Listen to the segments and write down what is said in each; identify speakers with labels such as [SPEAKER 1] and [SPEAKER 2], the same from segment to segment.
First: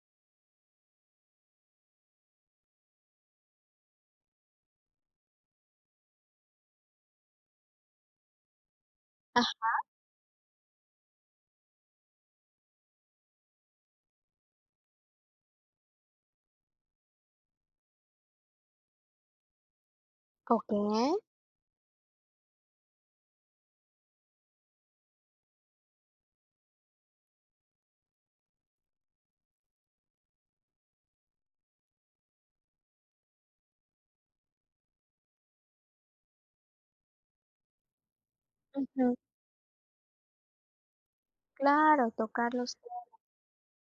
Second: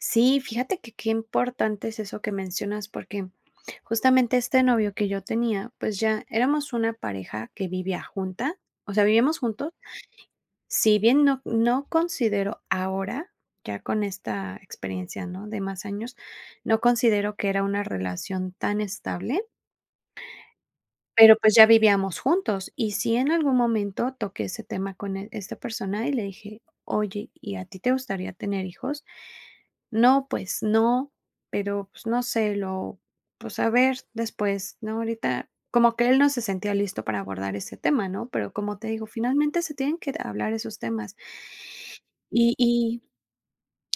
[SPEAKER 1] Sí, fíjate que qué importante es eso que mencionas, porque justamente este novio que yo tenía, pues ya éramos una pareja que vivía junta, o sea, vivíamos juntos.
[SPEAKER 2] Ajá.
[SPEAKER 1] Si bien no no considero ahora, ya con esta experiencia, ¿no?, de más años, no considero que era una relación tan estable
[SPEAKER 2] Okey.
[SPEAKER 1] pero pues ya vivíamos juntos. Y sí, en algún momento toqué ese tema con él esta persona y le dije: “Oye, ¿y a ti te gustaría tener hijos?”, “No, pues no, pero, pues no sé, lo pues a ver después. No, ahorita". Como que él no se sentía listo para abordar ese tema, ¿no? Pero como te digo,
[SPEAKER 2] Ujú.
[SPEAKER 1] finalmente se tienen que, eh, hablar esos temas.
[SPEAKER 2] Claro, tocar
[SPEAKER 1] Y
[SPEAKER 2] los
[SPEAKER 1] y
[SPEAKER 2] [unintelligible]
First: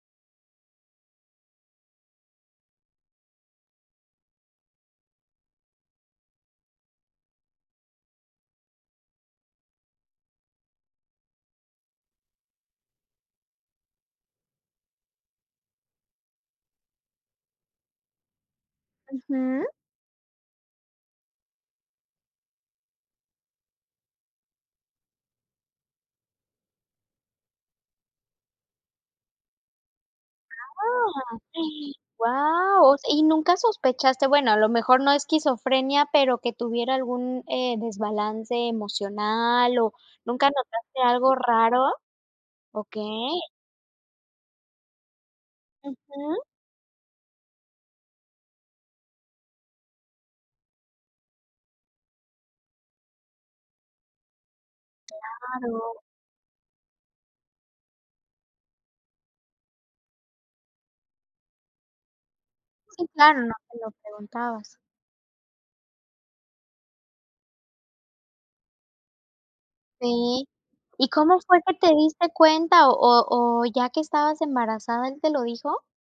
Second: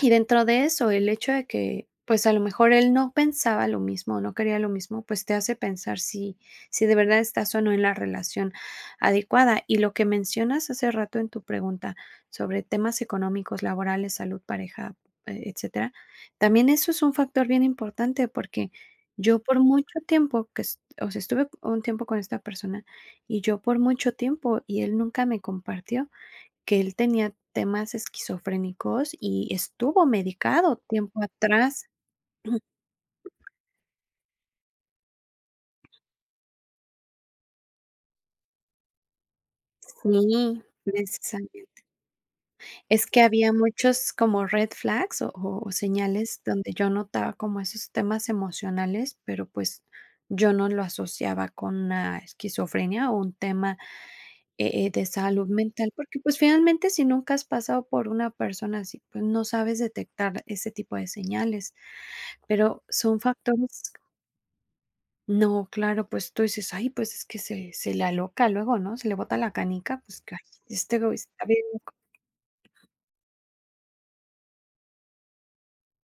[SPEAKER 1] y dentro de eso, el hecho de que, pues a lo mejor él no pensaba lo mismo, no quería lo mismo, pues te hace pensar si si de verdad estás o no en la relación adecuada. Y lo que mencionas hace rato en tu pregunta sobre temas económicos, laborales, salud, pareja, eh, etcétera, también eso es un factor bien importante, porque yo por
[SPEAKER 2] Ujú.
[SPEAKER 1] mucho tiempo que est o sea, estuve un tiempo con esta persona, y yo por mucho tiempo y él nunca me compartió que él tenía temas esquizofrénicos y estuvo
[SPEAKER 2] ¡Guau,
[SPEAKER 1] medicado tiempo atrás.
[SPEAKER 2] guau! ¿Y nunca sospechaste, bueno, a lo mejor no esquizofrenia, pero que tuviera algún, eh, desbalance emocional o nunca
[SPEAKER 1] Sí,
[SPEAKER 2] notaste algo
[SPEAKER 1] precisamente.
[SPEAKER 2] raro?
[SPEAKER 1] Es que
[SPEAKER 2] Okey.
[SPEAKER 1] había muchos como red flags o o o
[SPEAKER 2] Ujú.
[SPEAKER 1] señales donde yo notaba como esos temas emocionales, pero, pues, yo no lo asociaba con una esquizofrenia o un tema, e eh, de salud mental,
[SPEAKER 2] Claro.
[SPEAKER 1] porque, pues, finalmente, si nunca has pasado por una persona así, pues no sabes detectar ese tipo de señales, pero
[SPEAKER 2] Sí,
[SPEAKER 1] son
[SPEAKER 2] claro, no te lo
[SPEAKER 1] factores
[SPEAKER 2] preguntabas.
[SPEAKER 1] No, claro, pues tú dices: “Ay, pues es que se se le aloca luego, ¿no?, se le bota la canica, pues, claro,
[SPEAKER 2] Sí,
[SPEAKER 1] este
[SPEAKER 2] ¿y
[SPEAKER 1] güey
[SPEAKER 2] cómo
[SPEAKER 1] está
[SPEAKER 2] fue
[SPEAKER 1] bien
[SPEAKER 2] que te
[SPEAKER 1] loco".
[SPEAKER 2] diste cuenta o o o ya que estabas embarazada él te lo dijo?